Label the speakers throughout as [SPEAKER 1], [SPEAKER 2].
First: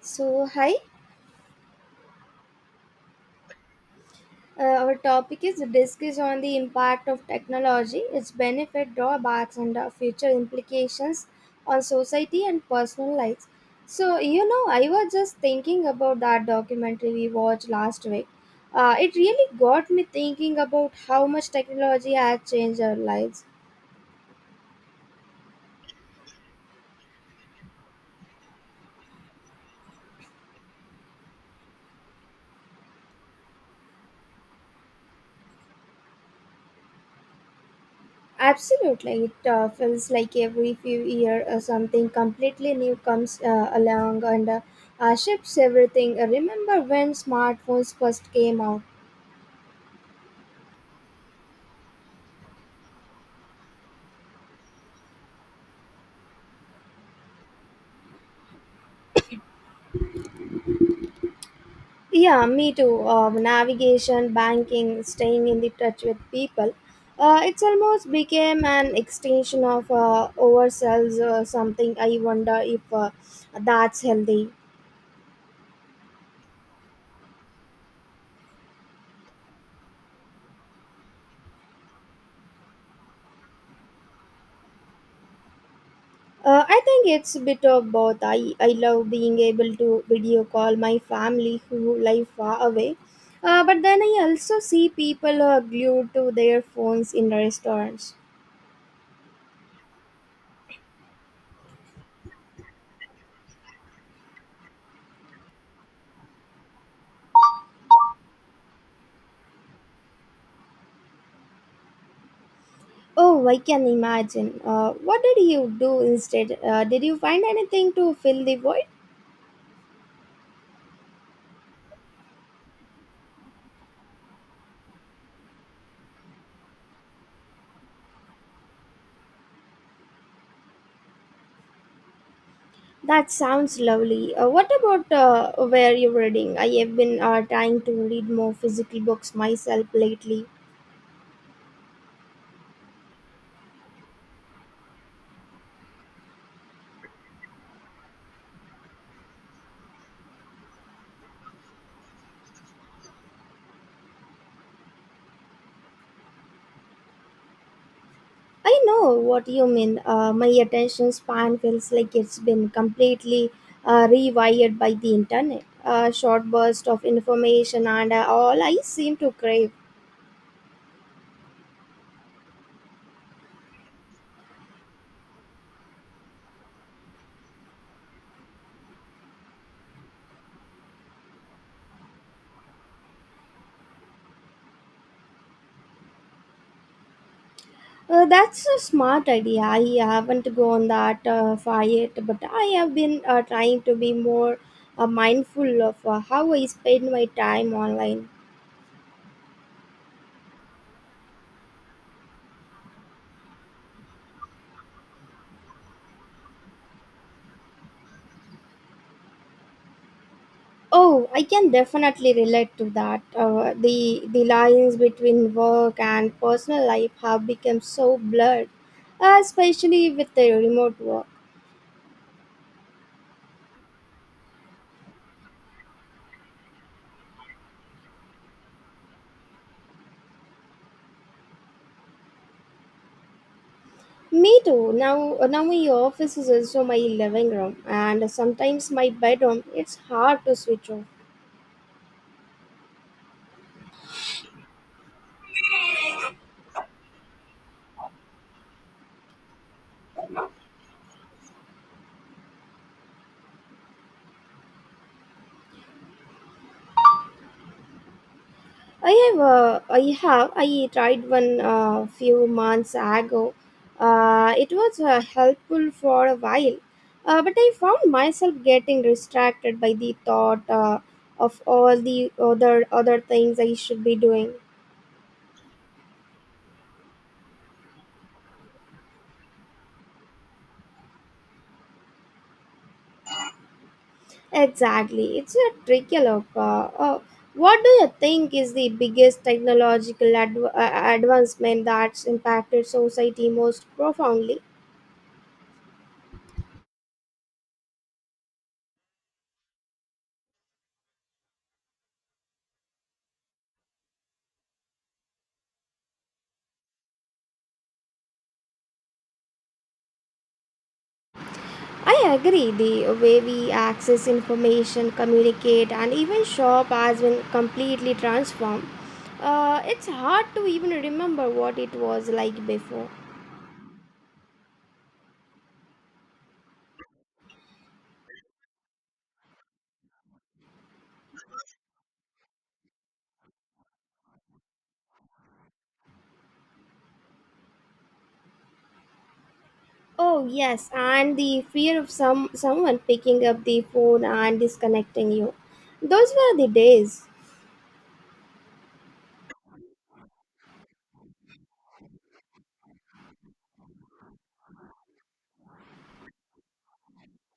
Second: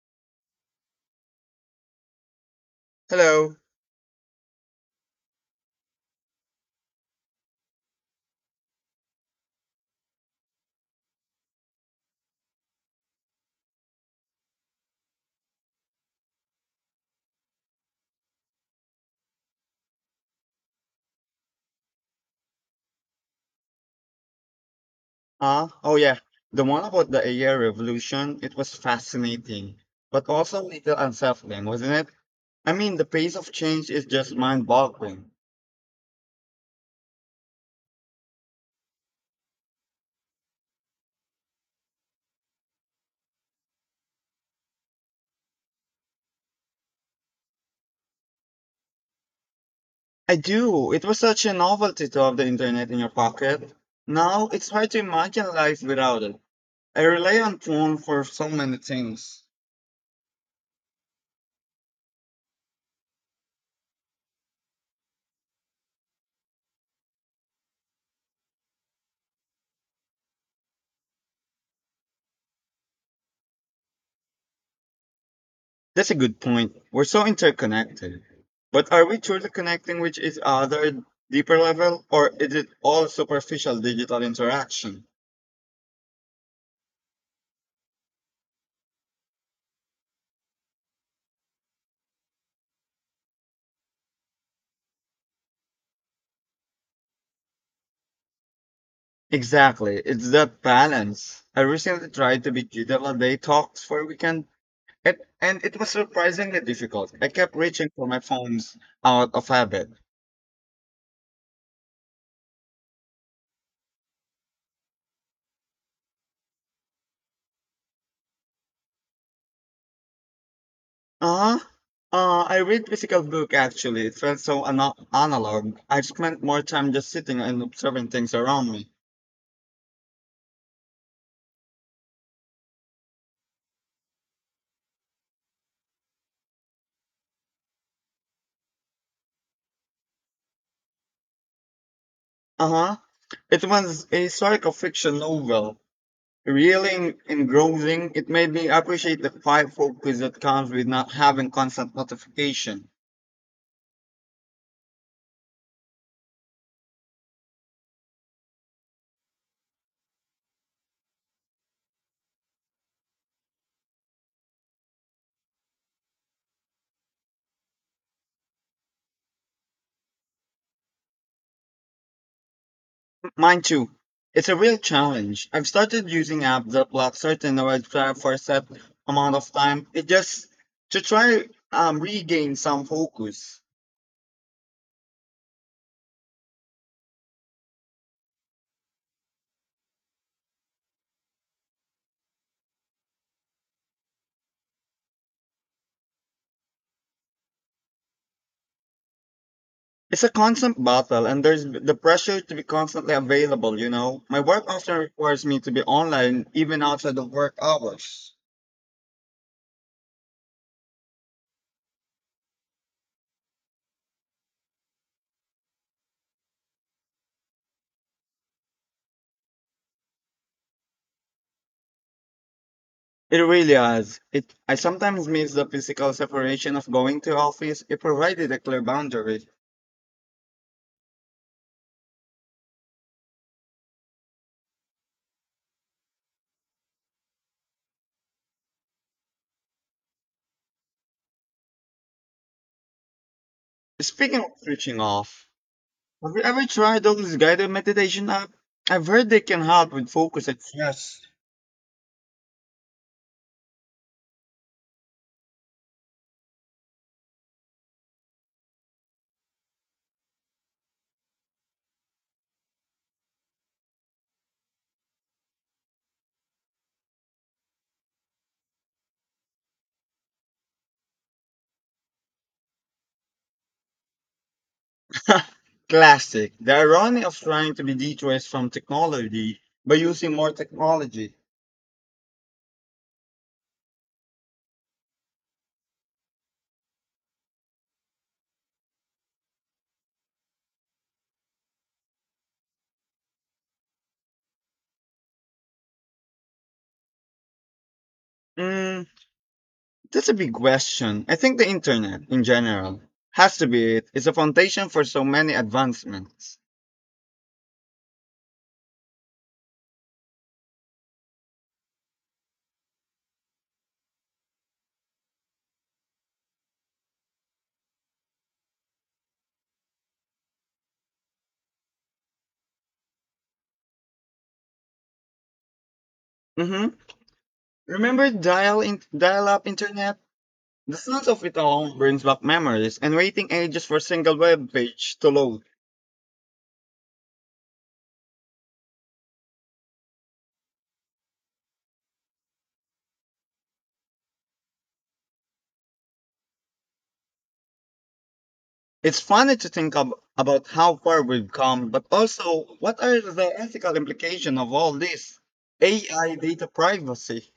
[SPEAKER 1] So, hi,
[SPEAKER 2] Hello.
[SPEAKER 1] our topic is the disc on the impact of technology, its benefit, drawbacks, and future implications on society and personal lives. So, you know, I was just thinking about that documentary we watched last week. It really got me thinking about how much technology has changed our lives.
[SPEAKER 2] Oh yeah, the one about the AI revolution, it was fascinating, but also a little unsettling, wasn't it? I mean, the pace of change is just mind-boggling.
[SPEAKER 1] Absolutely, it feels like every few years something completely new comes along and shifts everything. Remember when smartphones first came out?
[SPEAKER 2] I do. It was such a novelty to have the internet in your pocket. Now it's hard to imagine life without it. I rely on phone for so many things.
[SPEAKER 1] Yeah, me too. Navigation, banking, staying in the touch with people. It's almost became an extension of ourselves. Something I wonder if that's healthy.
[SPEAKER 2] That's a good point. We're so interconnected. But are we truly connecting with each other at deeper level, or is it all superficial digital interaction?
[SPEAKER 1] I think it's a bit of both. I love being able to video call my family who live far away. But then I also see people who are glued to their phones in restaurants.
[SPEAKER 2] Exactly. It's that balance. I recently tried to be digital day talks for a weekend, and it was surprisingly difficult. I kept reaching for my phones out of habit.
[SPEAKER 1] Oh, I can imagine. What did you do instead? Did you find anything to fill the void?
[SPEAKER 2] Uh, I read physical book actually. It felt so analog. I spent more time just sitting and observing things around me.
[SPEAKER 1] That sounds lovely. What about where you're reading? I have been trying to read more physical books myself lately.
[SPEAKER 2] Uh-huh. It was a historical fiction novel. Really engrossing, it made me appreciate the quiet focus that comes with not having constant notification.
[SPEAKER 1] I know what you mean. My attention span feels like it's been completely rewired by the internet. A short burst of information and all I seem to crave.
[SPEAKER 2] Mine too. It's a real challenge. I've started using apps that block certain websites for a set amount of time. It just to try regain some focus.
[SPEAKER 1] That's a smart idea. I haven't gone that far yet, but I have been trying to be more mindful of how I spend my time online.
[SPEAKER 2] It's a constant battle, and there's the pressure to be constantly available. You know, my work often requires me to be online even outside of work hours.
[SPEAKER 1] Oh, I can definitely relate to that. The lines between work and personal life have become so blurred, especially with the remote work.
[SPEAKER 2] It really is. It I sometimes miss the physical separation of going to office. It provided a clear boundary.
[SPEAKER 1] Me too. Now my office is also my living room, and sometimes my bedroom. It's hard to switch off.
[SPEAKER 2] Speaking of switching off. Have you ever tried those guided meditation app? I've heard they can help with focus and stress.
[SPEAKER 1] I have, I tried one few months ago. It was helpful for a while, but I found myself getting distracted by the thought of all the other things I should be doing.
[SPEAKER 2] Classic. The irony of trying to be detours from technology by using more technology.
[SPEAKER 1] Exactly, it's a tricky look. What do you think is the biggest technological advancement that's impacted society most profoundly?
[SPEAKER 2] Mm, that's a big question. I think the internet, in general, has to be it. It's a foundation for so many advancements.
[SPEAKER 1] I agree. The way we access information, communicate, and even shop has been completely transformed. It's hard to even remember what it was like before.
[SPEAKER 2] Hmm. Remember dial in, dial-up internet? The sounds of it all brings back memories and waiting ages for a single web page to load.
[SPEAKER 1] Oh yes, and the fear of someone picking up the phone and disconnecting you. Those were the days.
[SPEAKER 2] It's funny to think about how far we've come, but also what are the ethical implications of all this? AI data privacy.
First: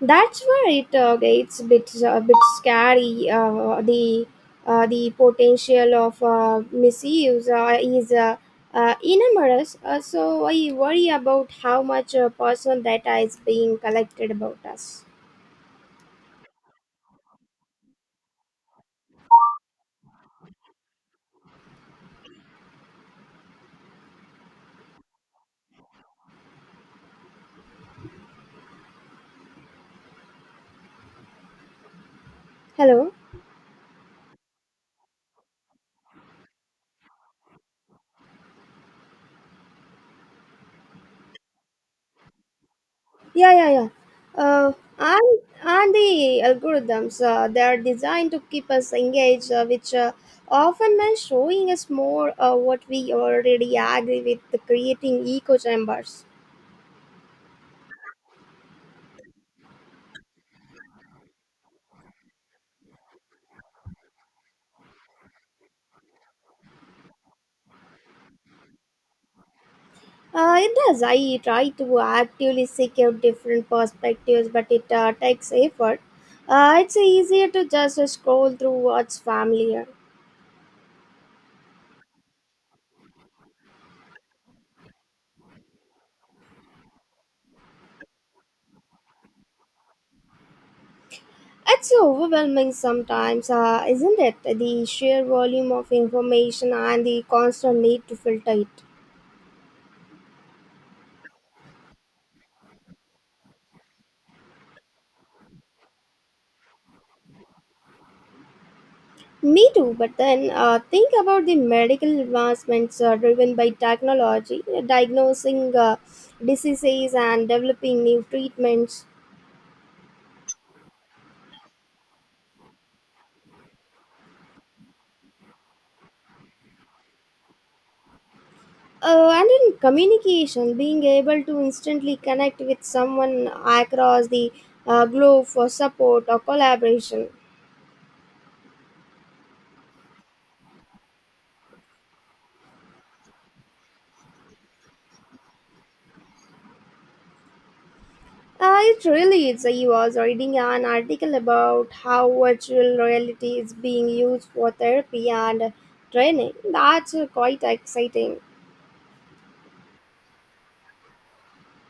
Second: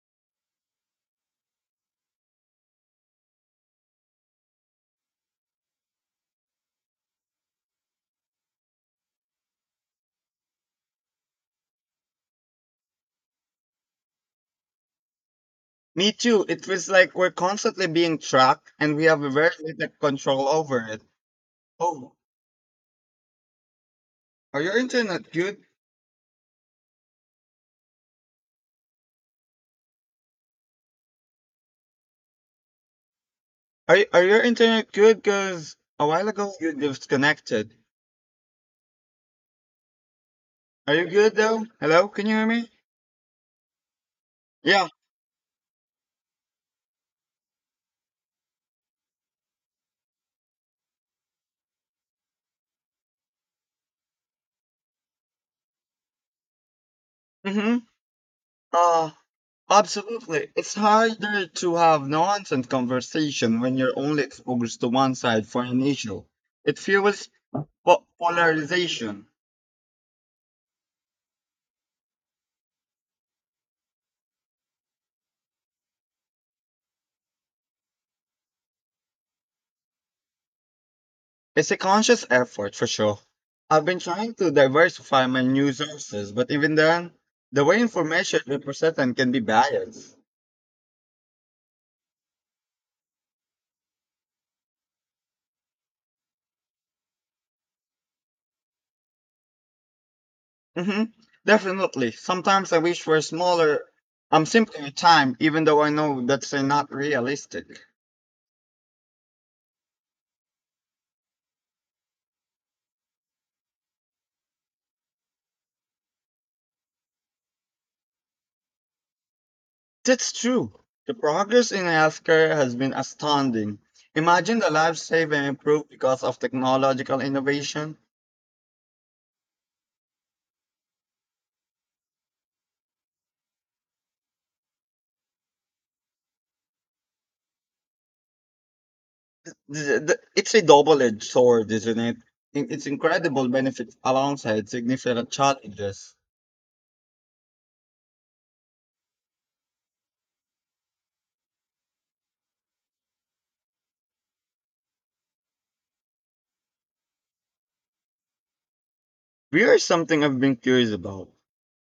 [SPEAKER 1] That's where it gets a bit scary. The potential of misuse is enormous. So I worry about how much personal data is being collected about us.
[SPEAKER 2] Me too. It feels like we're constantly being tracked and we have very little control over it. Oh, are your internet good?
[SPEAKER 1] Hello.
[SPEAKER 2] Are your internet good? Because a while ago you disconnected. Are you good though? Hello? Can you hear me?
[SPEAKER 1] Yeah, yeah, yeah. Uh,
[SPEAKER 2] Yeah.
[SPEAKER 1] and the algorithms they are designed to keep us engaged, which often means showing us more what we already agree with, creating echo chambers.
[SPEAKER 2] Mm hmm. Uh, absolutely. It's harder to have nonsense conversation when you're only exposed to one side for an issue. It fuels polarization.
[SPEAKER 1] It does. I try to actively seek out different perspectives, but it takes effort. It's easier to just scroll through what's familiar.
[SPEAKER 2] It's a conscious effort for sure. I've been trying to diversify my news sources, but even then, the way information is presented can be biased.
[SPEAKER 1] It's overwhelming sometimes, isn't it? The sheer volume of information and the constant need to filter it.
[SPEAKER 2] Mm-hmm. Definitely. Sometimes I wish for smaller, simpler time, even though I know that's not realistic.
[SPEAKER 1] Me too, but then think about the medical advancements driven by technology, diagnosing diseases and developing new treatments.
[SPEAKER 2] That's true. The progress in healthcare has been astounding. Imagine the lives saved and improved because of technological innovation.
[SPEAKER 1] And in communication, being able to instantly connect with someone across the globe for support or collaboration.
[SPEAKER 2] It's a double-edged sword, isn't it? It's incredible benefits alongside significant challenges.
[SPEAKER 1] It really is. I was reading an article about how virtual reality is being used for therapy and training. That's quite exciting.
[SPEAKER 2] Beer is something I've been curious about.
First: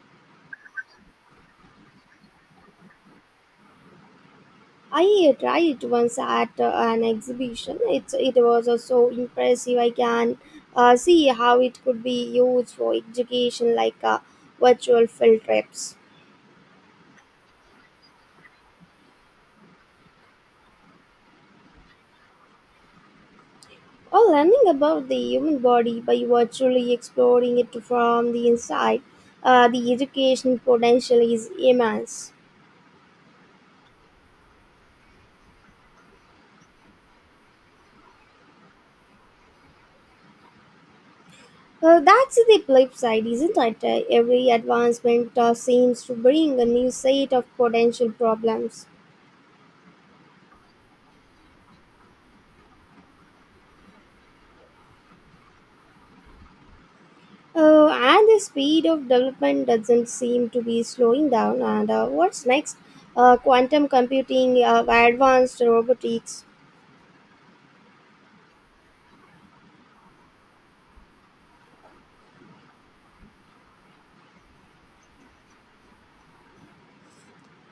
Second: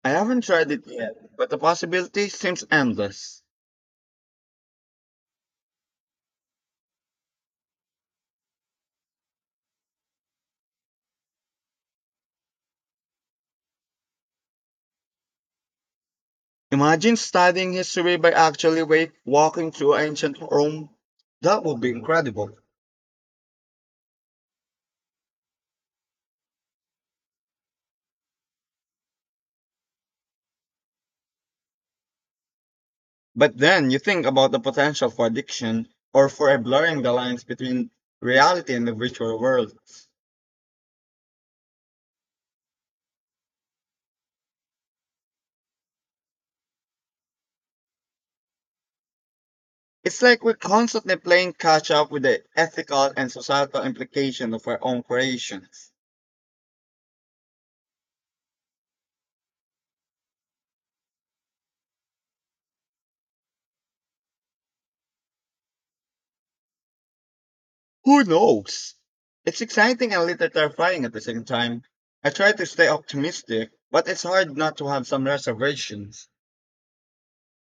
[SPEAKER 2] I haven't tried it yet, but the possibility seems endless.
[SPEAKER 1] I tried it once at an exhibition. It was so impressive. I can see how it could be used for education, like virtual field trips.
[SPEAKER 2] Imagine studying history by actually walking through ancient Rome. That would be incredible.
[SPEAKER 1] Or learning about the human body by virtually exploring it from the inside, the education potential is immense.
[SPEAKER 2] But then you think about the potential for addiction or for a blurring the lines between reality and the virtual world.
[SPEAKER 1] Well, that's the flip side, isn't it? Every advancement seems to bring a new set of potential problems.
[SPEAKER 2] It's like we're constantly playing catch up with the ethical and societal implication of our own creations.
[SPEAKER 1] And the speed of development doesn't seem to be slowing down. And what's next? Quantum computing, advanced robotics,
[SPEAKER 2] Who knows? It's exciting and a little terrifying at the same time. I try to stay optimistic, but it's hard not to have some reservations.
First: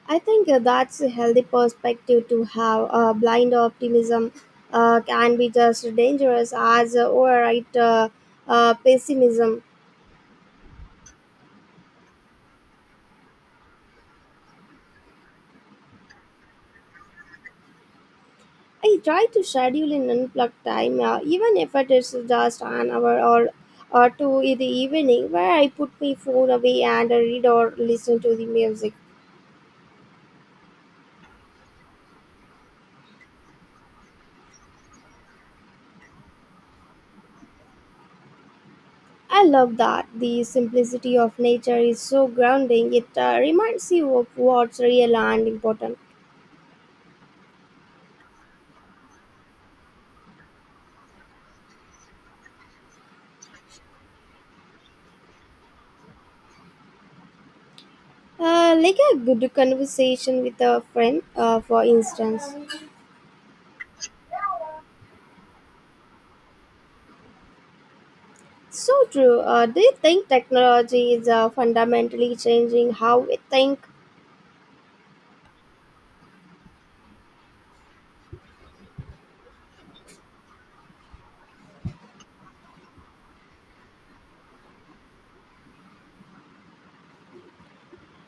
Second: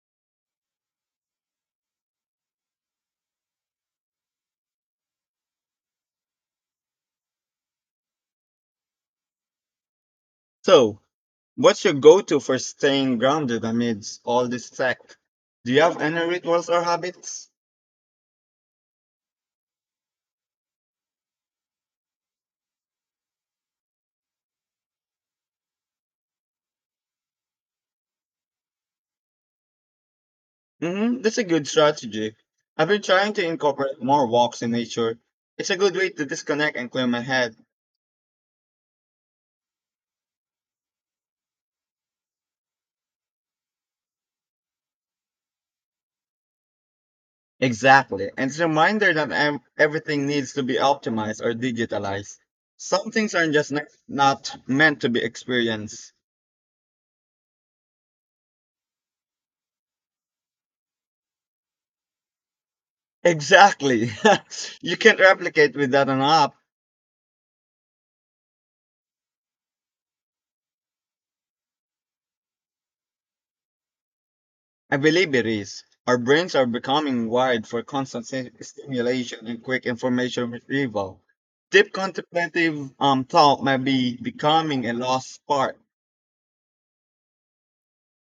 [SPEAKER 1] I think that's a healthy perspective to have. Blind optimism can be just dangerous as overripe pessimism.
[SPEAKER 2] So, what's your go to for staying grounded amidst all this tech? Do you have any rituals or habits?
[SPEAKER 1] I try to schedule in unplugged time, even if it is just an hour or two in the evening, where I put my phone away and read or listen to the music.
[SPEAKER 2] Hmm. That's a good strategy. I've been trying to incorporate more walks in nature. It's a good way to disconnect and clear my head.
[SPEAKER 1] I love that. The simplicity of nature is so grounding. It reminds you of what's real and important.
[SPEAKER 2] Exactly. And it's a reminder that everything needs to be optimized or digitalized. Some things are just not meant to be experienced.
[SPEAKER 1] Like a good conversation with a friend, for instance.
[SPEAKER 2] Exactly. you can't replicate without an app.
[SPEAKER 1] So true. Do you think technology is fundamentally changing how we think?
[SPEAKER 2] I believe it is. Our brains are becoming wired for constant stimulation and quick information retrieval. Deep contemplative thought might be becoming a lost part.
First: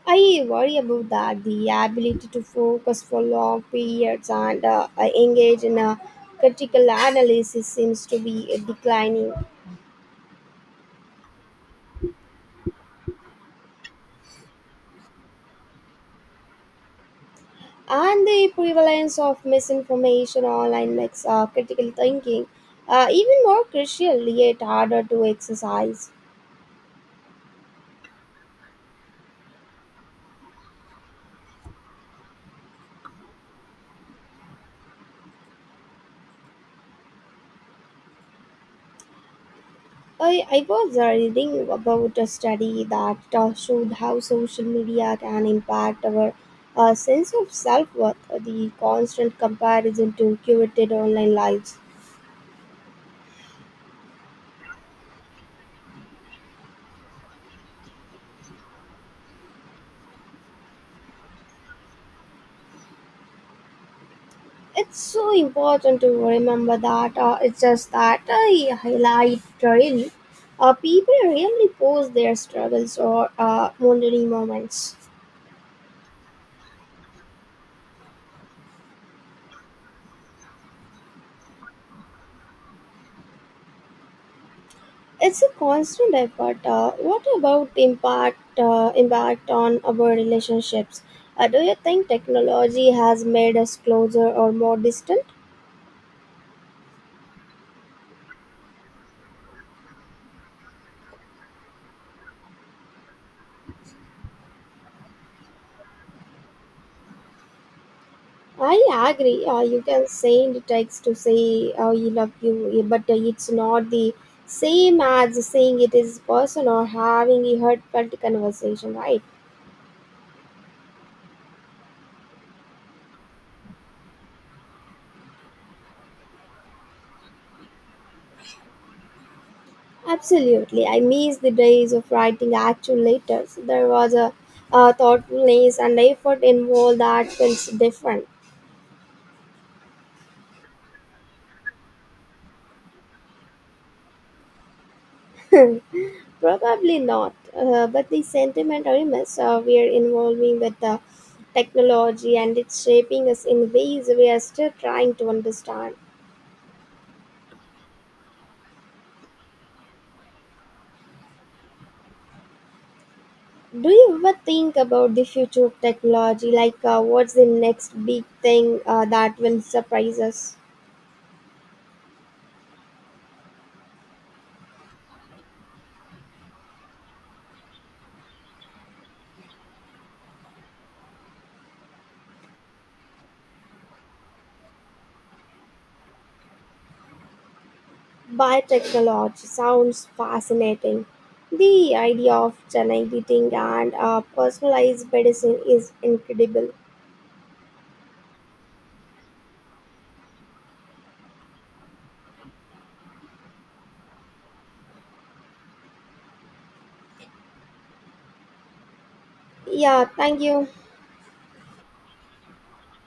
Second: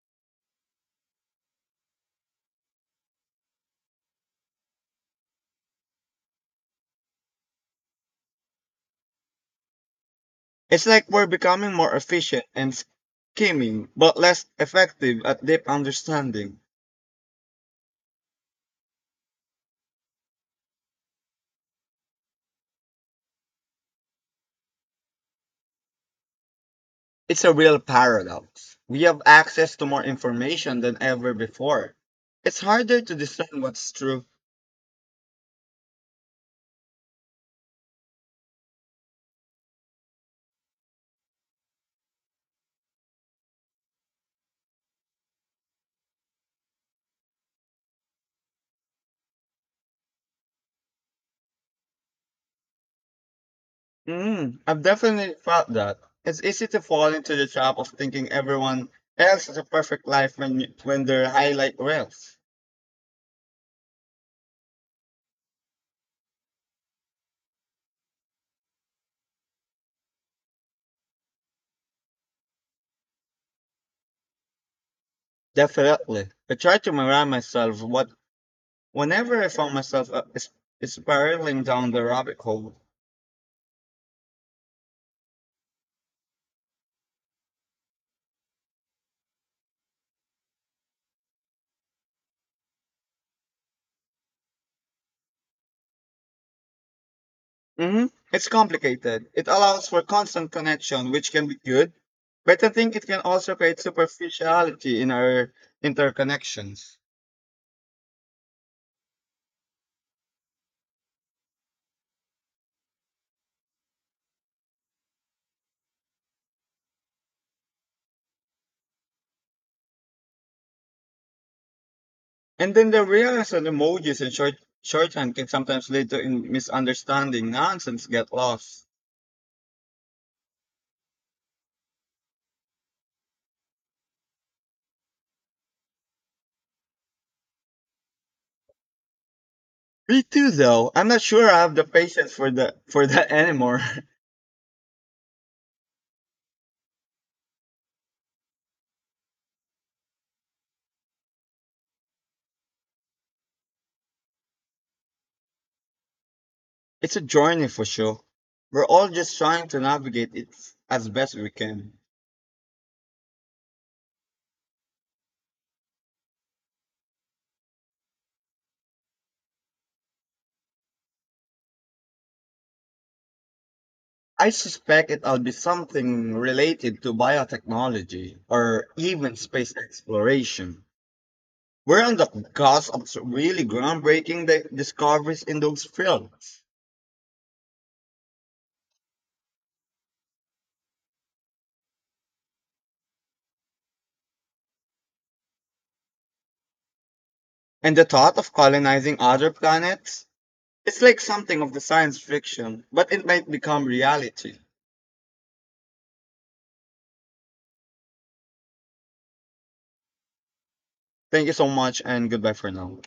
[SPEAKER 1] I worry about that. The ability to focus for long periods and engage in a critical analysis seems to be declining.
[SPEAKER 2] It's like we're becoming more efficient and scheming, but less effective at deep understanding.
[SPEAKER 1] And the prevalence of misinformation online makes critical thinking even more crucial yet harder to exercise.
[SPEAKER 2] It's a real paradox. We have access to more information than ever before. It's harder to discern what's true.
[SPEAKER 1] I was reading about a study that showed how social media can impact our sense of self worth, the constant comparison to curated online lives.
[SPEAKER 2] Mm, I've definitely felt that. It's easy to fall into the trap of thinking everyone else has a perfect life when when their highlight reels.
[SPEAKER 1] It's so important to remember that it's just that I highlight trail. People rarely post their struggles or wandering moments.
[SPEAKER 2] Definitely. I try to remind myself what whenever I found myself is spiraling down the rabbit hole.
[SPEAKER 1] It's a constant effort. What about impact on our relationships? Do you think technology has made us closer or more distant?
[SPEAKER 2] Hmm. It's complicated. It allows for constant connection, which can be good, but I think it can also create superficiality in our interconnections.
[SPEAKER 1] I agree. You can send text to say oh, you love you, yeah, but it's not the same as saying it is person or having a heartfelt conversation, right?
[SPEAKER 2] And then they realize that emojis and shorthand can sometimes lead to misunderstanding. Nonsense get lost.
[SPEAKER 1] Absolutely. I miss the days of writing actual letters. There was a thoughtfulness and effort involved that feels different.
[SPEAKER 2] Me too, though. I'm not sure I have the patience for the for that anymore.
[SPEAKER 1] Probably not, but the sentiment remains. We are involving with the technology and it's shaping us in ways we are still trying to understand.
[SPEAKER 2] It's a journey for sure. We're all just trying to navigate it as best we can.
[SPEAKER 1] Do you ever think about the future of technology? Like, what's the next big thing that will surprise us?
[SPEAKER 2] I suspect it'll be something related to biotechnology or even space exploration. We're on the cusp of really groundbreaking discoveries in those fields.
[SPEAKER 1] Biotechnology sounds fascinating. The idea of gene editing and personalized medicine is incredible.
[SPEAKER 2] And the thought of colonizing other planets is like something of the science fiction, but it might become reality.
[SPEAKER 1] Yeah, thank you.
[SPEAKER 2] Thank you so much and goodbye for now.